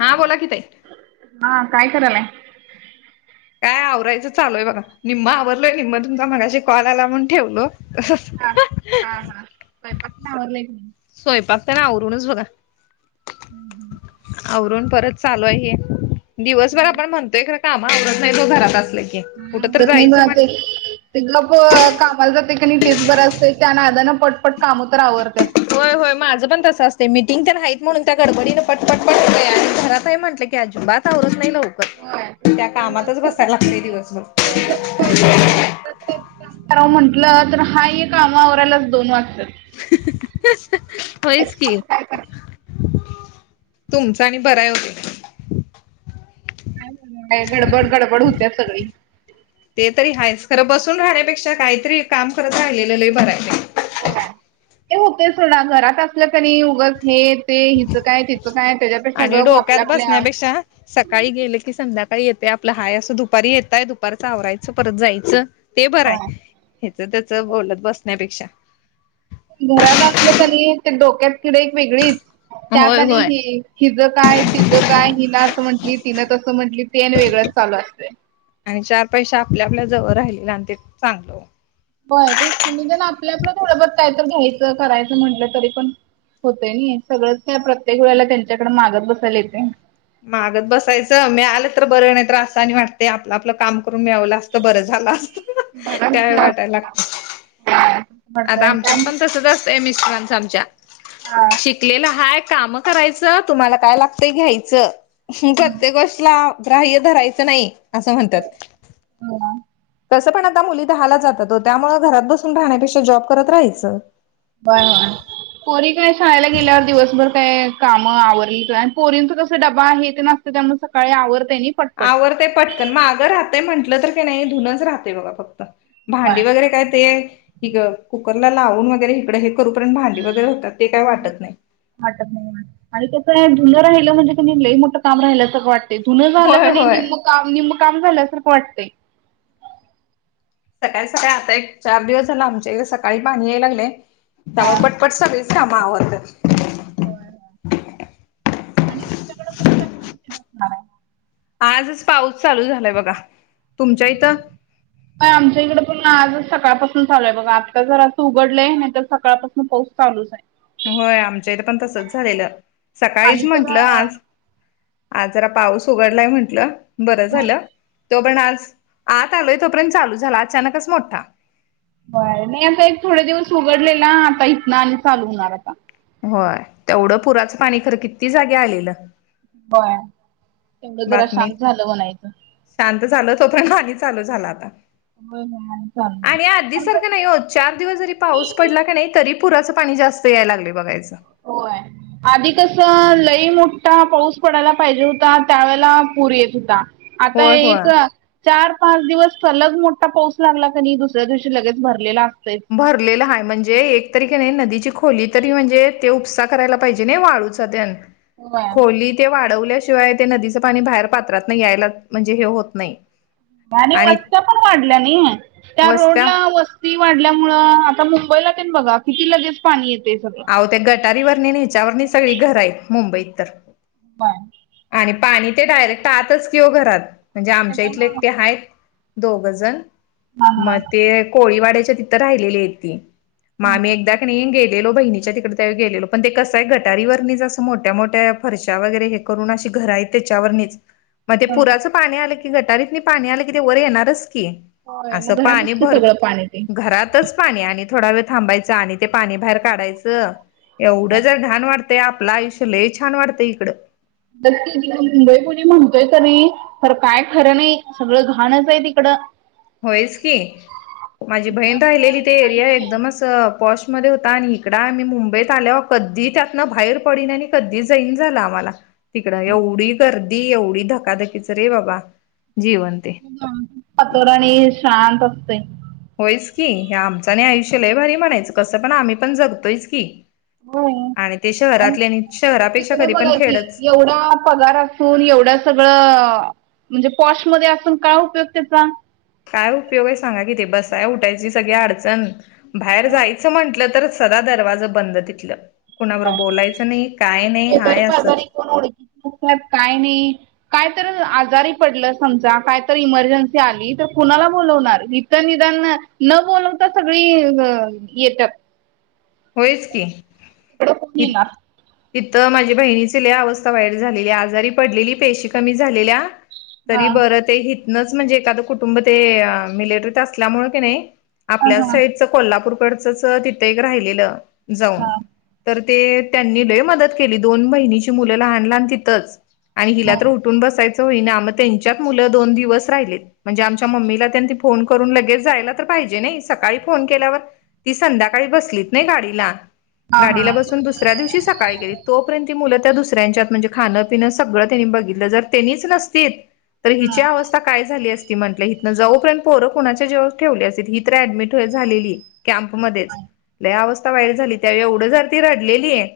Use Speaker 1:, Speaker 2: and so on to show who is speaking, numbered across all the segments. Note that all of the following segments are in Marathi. Speaker 1: हा बोला की ताई
Speaker 2: हा काय करालाय?
Speaker 1: काय आवरायचं चालू हाय बघा निम्म आवरलय निम्म तुमचा मगाशी कॉल आला म्हणून ठेवलो.
Speaker 2: हा
Speaker 1: [unintelligible]
Speaker 2: हा हा स्वयंपाक मं आवरलाय का नई
Speaker 1: स्वयंपाक तेन आवरूनच बघा आवरून परत चालू हाय हे दिवसभर आपण म्हणतोय खरं काम आवरत नाहीत ओ घरात असले
Speaker 2: हम्म [unintelligible] माझंच हे लोकं कामाला जाते की नाही तेच बरं असतं त्या नादानां पटपट काम तर आवरत्यात.
Speaker 1: होय होय माझं पण तसं असतय मीटिंग तर हाईत म्हणून त्या गडबडीनं पट पट पट [unintelligible] आणि घरात म्हटलं की अजिबात आवरत नाही लवं त्या कामातच बसायला लागतय दिवसभर
Speaker 2: एक काम करा म्हटलं तर हा एक काम आवरायलाच दोन वाजतात.
Speaker 1: होयच की
Speaker 2: असं काय करता
Speaker 1: तुमचा आणि बराय हो
Speaker 2: काय गडबड गडबड होत्या सगळी
Speaker 1: ते तरी आहेच खरं बसून राहण्यापेक्षा कायतरी काम करत राहिलेलं लय बराय
Speaker 2: ते होते सोडा घरात असलं कं नी उगच हे ते हिचं काय तिचं काय त्याच्यापेक्षा
Speaker 1: आणि
Speaker 2: गप
Speaker 1: डोक्यात
Speaker 2: आपल्या आपल्या
Speaker 1: बसण्यापेक्षा सकाळी गेलं की संध्याकाळी येतय आपला हाय असं दुपारी येतय दुपारच आवरायचं परत जायचं. ते बरं
Speaker 2: होय.
Speaker 1: आहे ह्याच त्याच बोलत बसण्यापेक्षा
Speaker 2: घरात असलं कनी ते डोक्यात किडे एक वेगळीच त्यात
Speaker 1: होय
Speaker 2: आणि
Speaker 1: होय
Speaker 2: हे हिजं काय तिजं काय हिला असं म्हंटली तिला तसं म्हटली ते आणि वेगळंच चालू असतय.
Speaker 1: आणि चार पैसे आपल्या आपल्या जवळ राहिलेल आणि ते चांगलं ओ
Speaker 2: व्हय ते की निदान आपल्या आपल थोडंफार काही तर घ्यायचं करायचं म्हटलं तरी पण होतय नी सगळंच काय प्रत्येक वेळेला त्यांच्याकड मागत बसायला येतय.
Speaker 1: मागत बसायचं, मीळालं तर बरं नाही तर असं आणि वाटतय आपलं आपलं काम करून मिळवलं असतं बरं झालं असतं. त्यावेळी वाटायला
Speaker 2: बरच
Speaker 1: लागत
Speaker 2: [unintelligible]
Speaker 1: आता आमच्यात पण तसच असतय मिस्टरांच आमच्या,
Speaker 2: हा
Speaker 1: शिकलेला हाय काम करायचं तुम्हाला काय लागतय घ्यायचं. प्रत्येक गोष्टला ग्राह्य धरायचं नाही असं म्हणतात.
Speaker 2: हो ना
Speaker 1: तसं पण आता मुली दहालाचं जातात हो त्यामुळ घरात बसून राहण्यापेक्षा जॉब करत राहायचं.
Speaker 2: बर [unintelligible] पोरी काय शाळेला गेल्यावर दिवसभर काय कामं आवरली आणि पोरींच कस डबा हे तेन असतय त्यामुळे सकाळी आवरतय नई.
Speaker 1: आवरतय पटकन. मागं राहतय म्हंटलं तर की नई धुूनच राहतय बघा फक्त.
Speaker 2: बाय
Speaker 1: भांडी वगैरे काय ते, हीक -कुकरला लावून वगैरे हिकडं करू पर्यंत भांडी वगैरे होतात, ते काय वाटत नाही.
Speaker 2: वाटत नाही. आणि कसंय धून राहिलं म्हणजे कणी लई मोठं काम राहिल्या सारखं वाट धूनं झालं
Speaker 1: होय
Speaker 2: कणी
Speaker 1: होय
Speaker 2: निम्म काम निम्म काम झाल्या सारखं वाटतंय.
Speaker 1: सकाळी सकाळी आता एक चार दिवस झाल आमच्या इथ सकाळी पाणी याय लागलय. त्यामुळं पट पट सगळीच कामं आवरत्यात.
Speaker 2: व्हय व्हय आणि तुमच्याकड पण आता [unintelligible]
Speaker 1: आजच पाऊस चालू झालाय बघा, तुमच्या इथं?
Speaker 2: [inaudible] व्हय आमच्या इकडे पण आजच सकाळपासून चालूय बघा. आत्ता जरासं उघडलंय, नाही तर सकाळपासून पाऊस चालूच हाय.
Speaker 1: होय आमच्या इथ पण तसच झालेलं.
Speaker 2: आणि
Speaker 1: सकाळीच
Speaker 2: तर
Speaker 1: म्हंटलं आज आ जरा पाऊस उघडलाय म्हंटलं, बर झालं. तो पण आज आत आलोय तोपर्यंत चालू झाला, अचानकच मोठा.
Speaker 2: व्हय नई आता एक थोडे दिवस उघडलेला, आता इथन आणि चालू होणार आता.
Speaker 1: होय तेवढं पुराचं पाणी खरं किती जागी आलेलं.
Speaker 2: होय तेवढंच जरा
Speaker 1: बातमीत.
Speaker 2: शांत झालं म्हणायचं.
Speaker 1: शांत झालं तो पर्यंत आणि चालू झाला आता.
Speaker 2: होय होय आणि चालणार
Speaker 1: आणि आधी
Speaker 2: कसं
Speaker 1: सारखं नाही हो चार दिवस जरी पाऊस पडला कणी तरी पुराचं पाणी जास्त याय लागलय बघायच.
Speaker 2: होय. आधी कस लई मोठा पाऊस पडायला पाहिजे होता, त्यावेेळेला पूर येत होता. आता
Speaker 1: होय
Speaker 2: एक
Speaker 1: होय
Speaker 2: चार पाच दिवस सलग मोठा पाऊस लागला कणी, दुसऱ्या दिवशी लगेच भरलेला असतयच.
Speaker 1: भरलेलं आहे, म्हणजे एक तरीक नाही नदीची खोली तरी म्हणजे, ते उपसा करायला पाहिजे नाही वाळूच. सद्यान
Speaker 2: होय
Speaker 1: खोली. ते वाढवल्याशिवाय ते नदीचं पाणी बाहेर पात्रात नाही यायला म्हणजे हे होत नाही.
Speaker 2: आणि वस्त्या पण वाढल्या नाही, त्या
Speaker 1: वस्त्या
Speaker 2: रोडला वस् वस्ती वाढल्यामुळ, आता मुंबईला तेन बघा किती लगेच पाणी येते सगळं.
Speaker 1: आहो त्या गटारीवर नि ह्याच्यावरनी सगळी घर आहेत, मुंबईत तर.
Speaker 2: प
Speaker 1: आणि पाणी ते डायरेक्ट आतच किओ घरात, म्हंनजे आमच्या इथले
Speaker 2: त्याच्यामुळं
Speaker 1: एकटे हायत. दोघजन,
Speaker 2: हा हा.
Speaker 1: म ते कोळीवाड्याच्या तित राहिलेली आहेत ती. म आम्ही एकदा
Speaker 2: हा.
Speaker 1: कनी गेलेलो, बहिनीच्या तिकडं त्यावेळा गेलेलो, पण ते कसाय गटारीवरनीच असं मोट्या-मोट्या फर्श्या वगैरे हे करून अशी घर हाईत त्याच्यावरनीच म ते पुराच पाणी आलं की, गटारीतनी पाणी आलकी ते वर येणारचकी.
Speaker 2: होय मग
Speaker 1: असं पाणी
Speaker 2: घरातच की सगळं पाणी ते.
Speaker 1: भर--घरातच. पाणी आणि, थोडा वेळ थांबायचं आणि ते पाणी बाहेर काडायचं एवढं जर घाण वाट तय, आपलं आयुष्य लई छान वाटतंय इकडं.
Speaker 2: [unintelligible] मुंबई पुने म्हणतोय कनी. तर काय खरं नाही, सगळं घाणच आहे तिकडं.
Speaker 1: होईच की, माझी
Speaker 2: आपलं
Speaker 1: बहीण राहिलेली
Speaker 2: आपलं
Speaker 1: ते एरिया
Speaker 2: काही नाही,
Speaker 1: एकदमच पॉशमध्येध्ये होता, आणि इकड आम्ही मुंबईत आल्यावर कधी त्यातन बाहेर पडन आणि कधी जाईन झालं आम्हाला. तिकडं एवढी गर्दी, एवढी धकाधकीच रे बाबा जीवन ते.
Speaker 2: वातोरणी शांत असतंय.
Speaker 1: होयच की हे आमचं आणि आयुष्य लई भारी म्हनायचं कसं पण आम्ही पण जगतोयच की.
Speaker 2: होय
Speaker 1: आणि ते शहरातले आणि शहरापेक्षा कधी पण खेडंच.
Speaker 2: ढा पगार असून एवढं सगळं अ म्हणजे पॉशमध्ये असून काय उपयोग त्याचा?
Speaker 1: काय उपयोगय सांगाकि ते बसाय उटायची सगळी अडचन बाहेर जायचं म्हटलं तर सदा दरवाजं बंद तितलं कुणाबर बोलायचं नइ काय नई हाय असंच.
Speaker 2: कुठंच काय नाइ. कायतरअ आजारी पडलं समजा कायतर इमर्जन्सी आली तर कुणाला बोलवणार? इ त निदानअ न बोलवता सगळी ग येत्यात.
Speaker 1: होयचकी.
Speaker 2: इकडं कोन येनार?
Speaker 1: त्तीत माझी बहिणीची लई अवस्था वाईट झालेली आजारी पडलेली पेशी कमी झालेल्या.
Speaker 2: हा
Speaker 1: तरी बरं ते हितलच म्हणजे एकादं कुटुंब ते अ मिलिटरीत असल्यामुळं किनई.
Speaker 2: हा
Speaker 1: आपल्याच
Speaker 2: हा
Speaker 1: साईडच कोल्हापूरकडचंच तितं एक राहिलेलं जाऊन
Speaker 2: हा
Speaker 1: तर ते त्यांनी लई मदत केली दोन बहिनीची मुलं लहान लहान तितच आणि हिला
Speaker 2: हा
Speaker 1: तर उट् टून बसायचं हुईना म तेंच्यात मुलं दोन दिवस राहिले. म्हणजे आमच्या मम्मीला त्यांती फोन करून लगेच जायला तर पाहिजे नई सकाळी फोन केल्यावर ती संध्याकाळी बसली नई गाडीला गाडीला
Speaker 2: हा
Speaker 1: बसून दुसऱ्या दिवशीच सकाळी गेली तोपरेंत ती मुलं त्या दुसऱ्यांच्यात म्हणजे खानपिनं सगळं तेंनी बघितलं जर तेनीच नसतीत. तर हिची
Speaker 2: हा
Speaker 1: अवस्था काय झाली अस् ती म्हंटल हिथन जाऊपर्यंत पोरं कुणाच्या जिवावर ठेवली असल ही तर ऍडमिट झालेली कॅम्प मध्येच. लइ अवस्था वाईट झाली त्यावेळी एवढं जरती रडलेलीएय.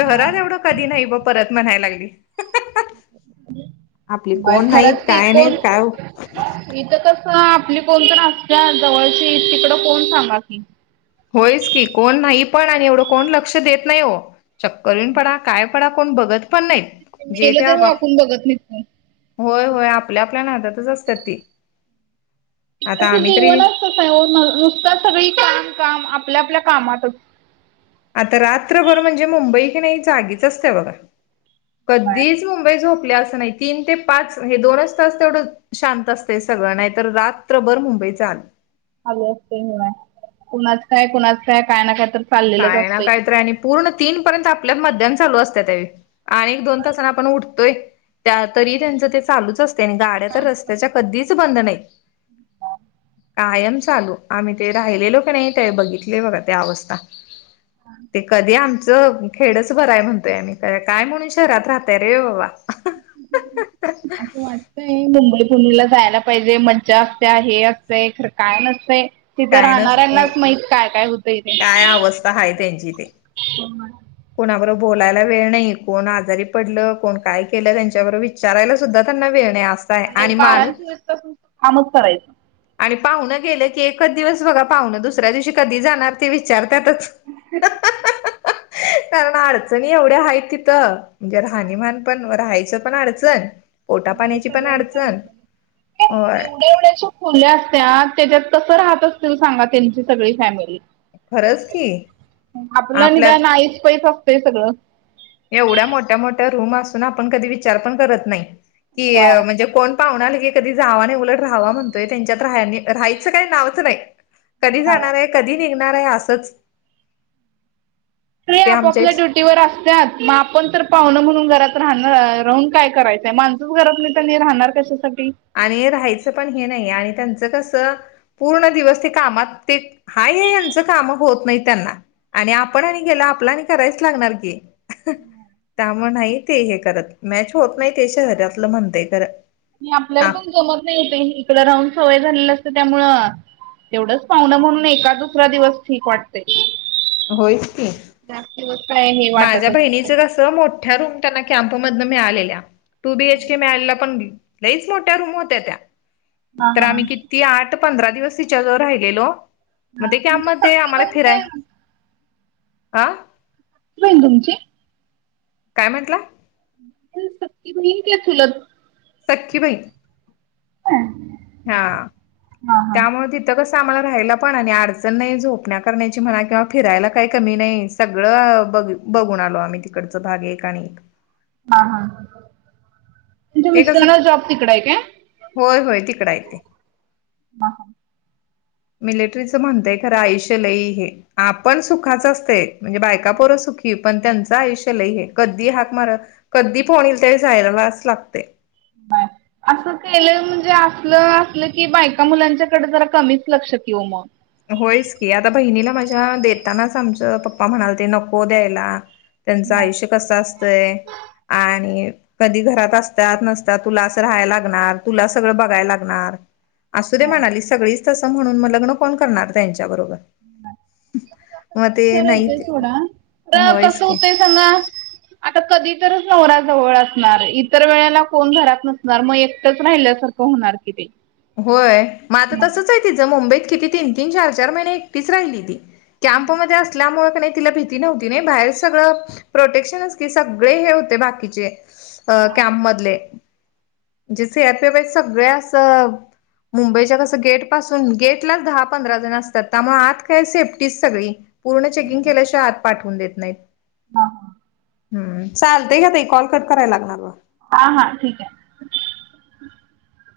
Speaker 2: हा.
Speaker 1: एवढं कधी नाही ब परत म्हणायला लागली. आपली
Speaker 2: म
Speaker 1: कोण नाहीत
Speaker 2: खरंच की
Speaker 1: काय नाहीत
Speaker 2: कोण
Speaker 1: काय
Speaker 2: इतं कसं आपली कोणतर असत्यात जवळची तिकड कोण सांगा की.
Speaker 1: होयच की कोन नाही पण आणि एवढं कोण लक्ष देत नाई ओ चक्कर यून पडा काय पडा कोण बघत पण नाइत जे ते
Speaker 2: गेलं तर
Speaker 1: आपाप
Speaker 2: वाकून बघत नाहीत कोण.
Speaker 1: होय होय आपल्या आपल्या नादातच असत्यात ती. आता
Speaker 2: तसं
Speaker 1: आम्ही तरी
Speaker 2: जीवनच तसाय ओ न् नुसतं सगळी काम काम आपल्या आपल्या कामातच.
Speaker 1: आता रात्रभर म्हणजे मुंबई की नाही जागीच असत्या बगा. कध्धीच मुंबई झोपल्या असं नाही. तीन ते पाच हे दोनच तास तेवडं शांत असतय सगळं नायतर रात्रभर मुंबई चालू.
Speaker 2: चालू असतय व्हंय कुणाच काय कुणाच काय कायना कायतर
Speaker 1: काय ना कायतर आणि पूर्ण तीन पर्यंत आपल्यात मध्यान चालू असत्या त्यावेळी. आणिक दोन तासान आपण उठतोय त्या तरी त्यांचं ते चालूच असतयं आणि गाड्या तर रस्त्याच्या कद्दीच बंद नाही. कायम चालू आम्ही ते राहिलेलो कीनई त्यावेळी बघितलंय बगा ते अवस्था.
Speaker 2: [inaudible]
Speaker 1: ते कधी आमचं खेडच बरय म्हणतोय आम्ही काय म्हणून शहरात राहतय रे बाबा.
Speaker 2: असं वाटतंय मुंबई पुणेला जायला पाहिजे मज्जा असत्या हे असतें खर काय नसतंय. तिथं
Speaker 1: काय नसते
Speaker 2: राहणाऱ्यांनाच माहित काय काय होतंय तेे.
Speaker 1: काय अवस्था आहे त्यांची ते.
Speaker 2: ह [inaudible]
Speaker 1: कोणाबरोबर बोलायला वेळ नाही कोण आजारी पडलं कोण काय केलं त्यांच्याबरोबर विच विचारायला सुद्धा त्यांना वेळ नाही. आहे
Speaker 2: आणेक
Speaker 1: आणि
Speaker 2: बारा्न
Speaker 1: माणूस
Speaker 2: चोवीस तास नुस् कामच करायचं.
Speaker 1: आणि पाहुण गेलं की एकच दिवस बगा पाहुणं दुसऱ्या दिवशी कधी जाणार. ते विचारत्यातच. कारण अडचणी एवढ्या आहेत तिथं म्हणजे राहणीमान पण राहायचं पण अडचण पोटा
Speaker 2: बर
Speaker 1: पाण्याची पण
Speaker 2: सगळं चालेल
Speaker 1: अडचण
Speaker 2: मला
Speaker 1: होय
Speaker 2: एवढ्या एवढ्या खुल्या असत्या त्याच्यात कसं राहत असतील सांगा त्यांची सगळी फॅमिली?
Speaker 1: खरंच की
Speaker 2: आपलं
Speaker 1: आपल्यात
Speaker 2: निदानानईच पैस असतंय सगळं
Speaker 1: एवढ्या मोठ्या मोठ्या रूम असून आपण कधी विचार पण करत नाही की
Speaker 2: होय
Speaker 1: म्हणजे कोण पाहु आली की कधी जावा नाही उलट राहावा म्हणतोय त्यांच्यात राहयनी राहायचं काही नावचं नाही कधी
Speaker 2: होय
Speaker 1: जाणार आहे कधी निघणार आहे असंच
Speaker 2: अे
Speaker 1: ते आमच्या
Speaker 2: आपापल्या
Speaker 1: इथ
Speaker 2: ड्युटी वर असत मग आपण तर पाहण म्हणून घरात राहणार राहून काय करायचंय माणस घरात नाही तर राहणार कशासाठी
Speaker 1: आणि राहायचं पण हे नाही आणि त्यांचं कसं पूर्ण दिवस ते कामात ते हाय यांचं काम होत नाही त्यांना आणि आपण आणि गेला आपला आणि करायच लागणार की त्यामुळे नाही ते हे करत मॅच होत नाही ते शहरातलं म्हणतेय खं
Speaker 2: मी आपल्याला पण जमत नाही होते इकड राहून सवय झालेली असतं त्यामुळ तेवढंच पाहणं म्हणून एका दुसरा दिवस ठीक वाटते
Speaker 1: होयच की
Speaker 2: जास् ग काय
Speaker 1: माझ्या बहिणीच कस मोठ्या रूम त्यांना कॅम्पमधन मिळालेल्या टू बीएच के मिळाला पण लईच मोठ्या रूम होत्या त्या तर आम्ही किती आठ पंधरा दिवस तिच्याजवळ राहिलेलो म्हण ते की आममध्ये आम्हाला फिराय आं
Speaker 2: होईल तुमची
Speaker 1: काय म्हटलं
Speaker 2: सक््य ब क सुल
Speaker 1: सखीबाई
Speaker 2: ह
Speaker 1: हा त्यामध्ये तथ क साांमला राहायला पण आणि अडचण नाही झोपण्या करण्याची म्हणा किंवा फिरायला काही कमी नाही सगळं बघ बघून आलो आम्ही तिकडच भाग एक आणि एक
Speaker 2: हा हा म्हच्या
Speaker 1: ते कसं
Speaker 2: मिस्टरना जॉब तिकड आहे का
Speaker 1: होय होय तिकड येते मिलिटरीचं म्हणतेय खरं आईुष लई हे आपण सुखाच असते म्हणजे बायकापोरं सुखी पण त्यांचं आयुष्य लय हे कधी हाक मार कधी फोनलरी जायलालाच लागते
Speaker 2: बाय असं केलं म्हणजे असलं असलं की बायका मुलांच्याकडे जरा कमीच लक्षात ठ येऊ मग
Speaker 1: होयच की आता बहिणीला माझ्या देतानाच आमचं पप्पा म्हणाल ते नको द्यायला त्यांचं आयुष्य कस असतय आणि कधी घरात असतात नसतात तुला असं राहायला लागणार तुला सगळं बघायला लागणार असू देे म्हणाली सगळीच तसं म्हणून मग लग्न कोण करणार त्यांच्या बरोबर
Speaker 2: तस
Speaker 1: मग
Speaker 2: पण
Speaker 1: ते नाही
Speaker 2: विचारायचंय
Speaker 1: ते
Speaker 2: थोडा तर
Speaker 1: होयच
Speaker 2: तस
Speaker 1: की
Speaker 2: होतय सना आता कधी तरच नवरा्याजवळ असणार इतर वेळेला कोण घरात नसणार मग एकटंच राहिल्यासारखं होणार कि ते
Speaker 1: होय मग आता तसच आहे तिझं मुंबईत किती तीन तीन चार चार महिने एकटीच राहिली ती कॅम्प मध्ये असल्यामुळे नाही तिला भ ती नव्हती नाही बाहेर सगळं प्रोटेक्शन की सगळे हे होते बाकीचे अ कॅम्प मधले म्हणजे सी आरपी सगळ्या असं मुंबईच्या कसं गेट पासून गेटलाच दहा पंधरा जण असतात त्यामुळे आत काय सेफ्टी सगळी पूर्ण चेकिंग केल्याशिवाय आत पाठवून देत नाहीत
Speaker 2: [inaudible]
Speaker 1: हूं चालत क तई कॉल कट कराय लागणार ब
Speaker 2: हा हा ठीक हे.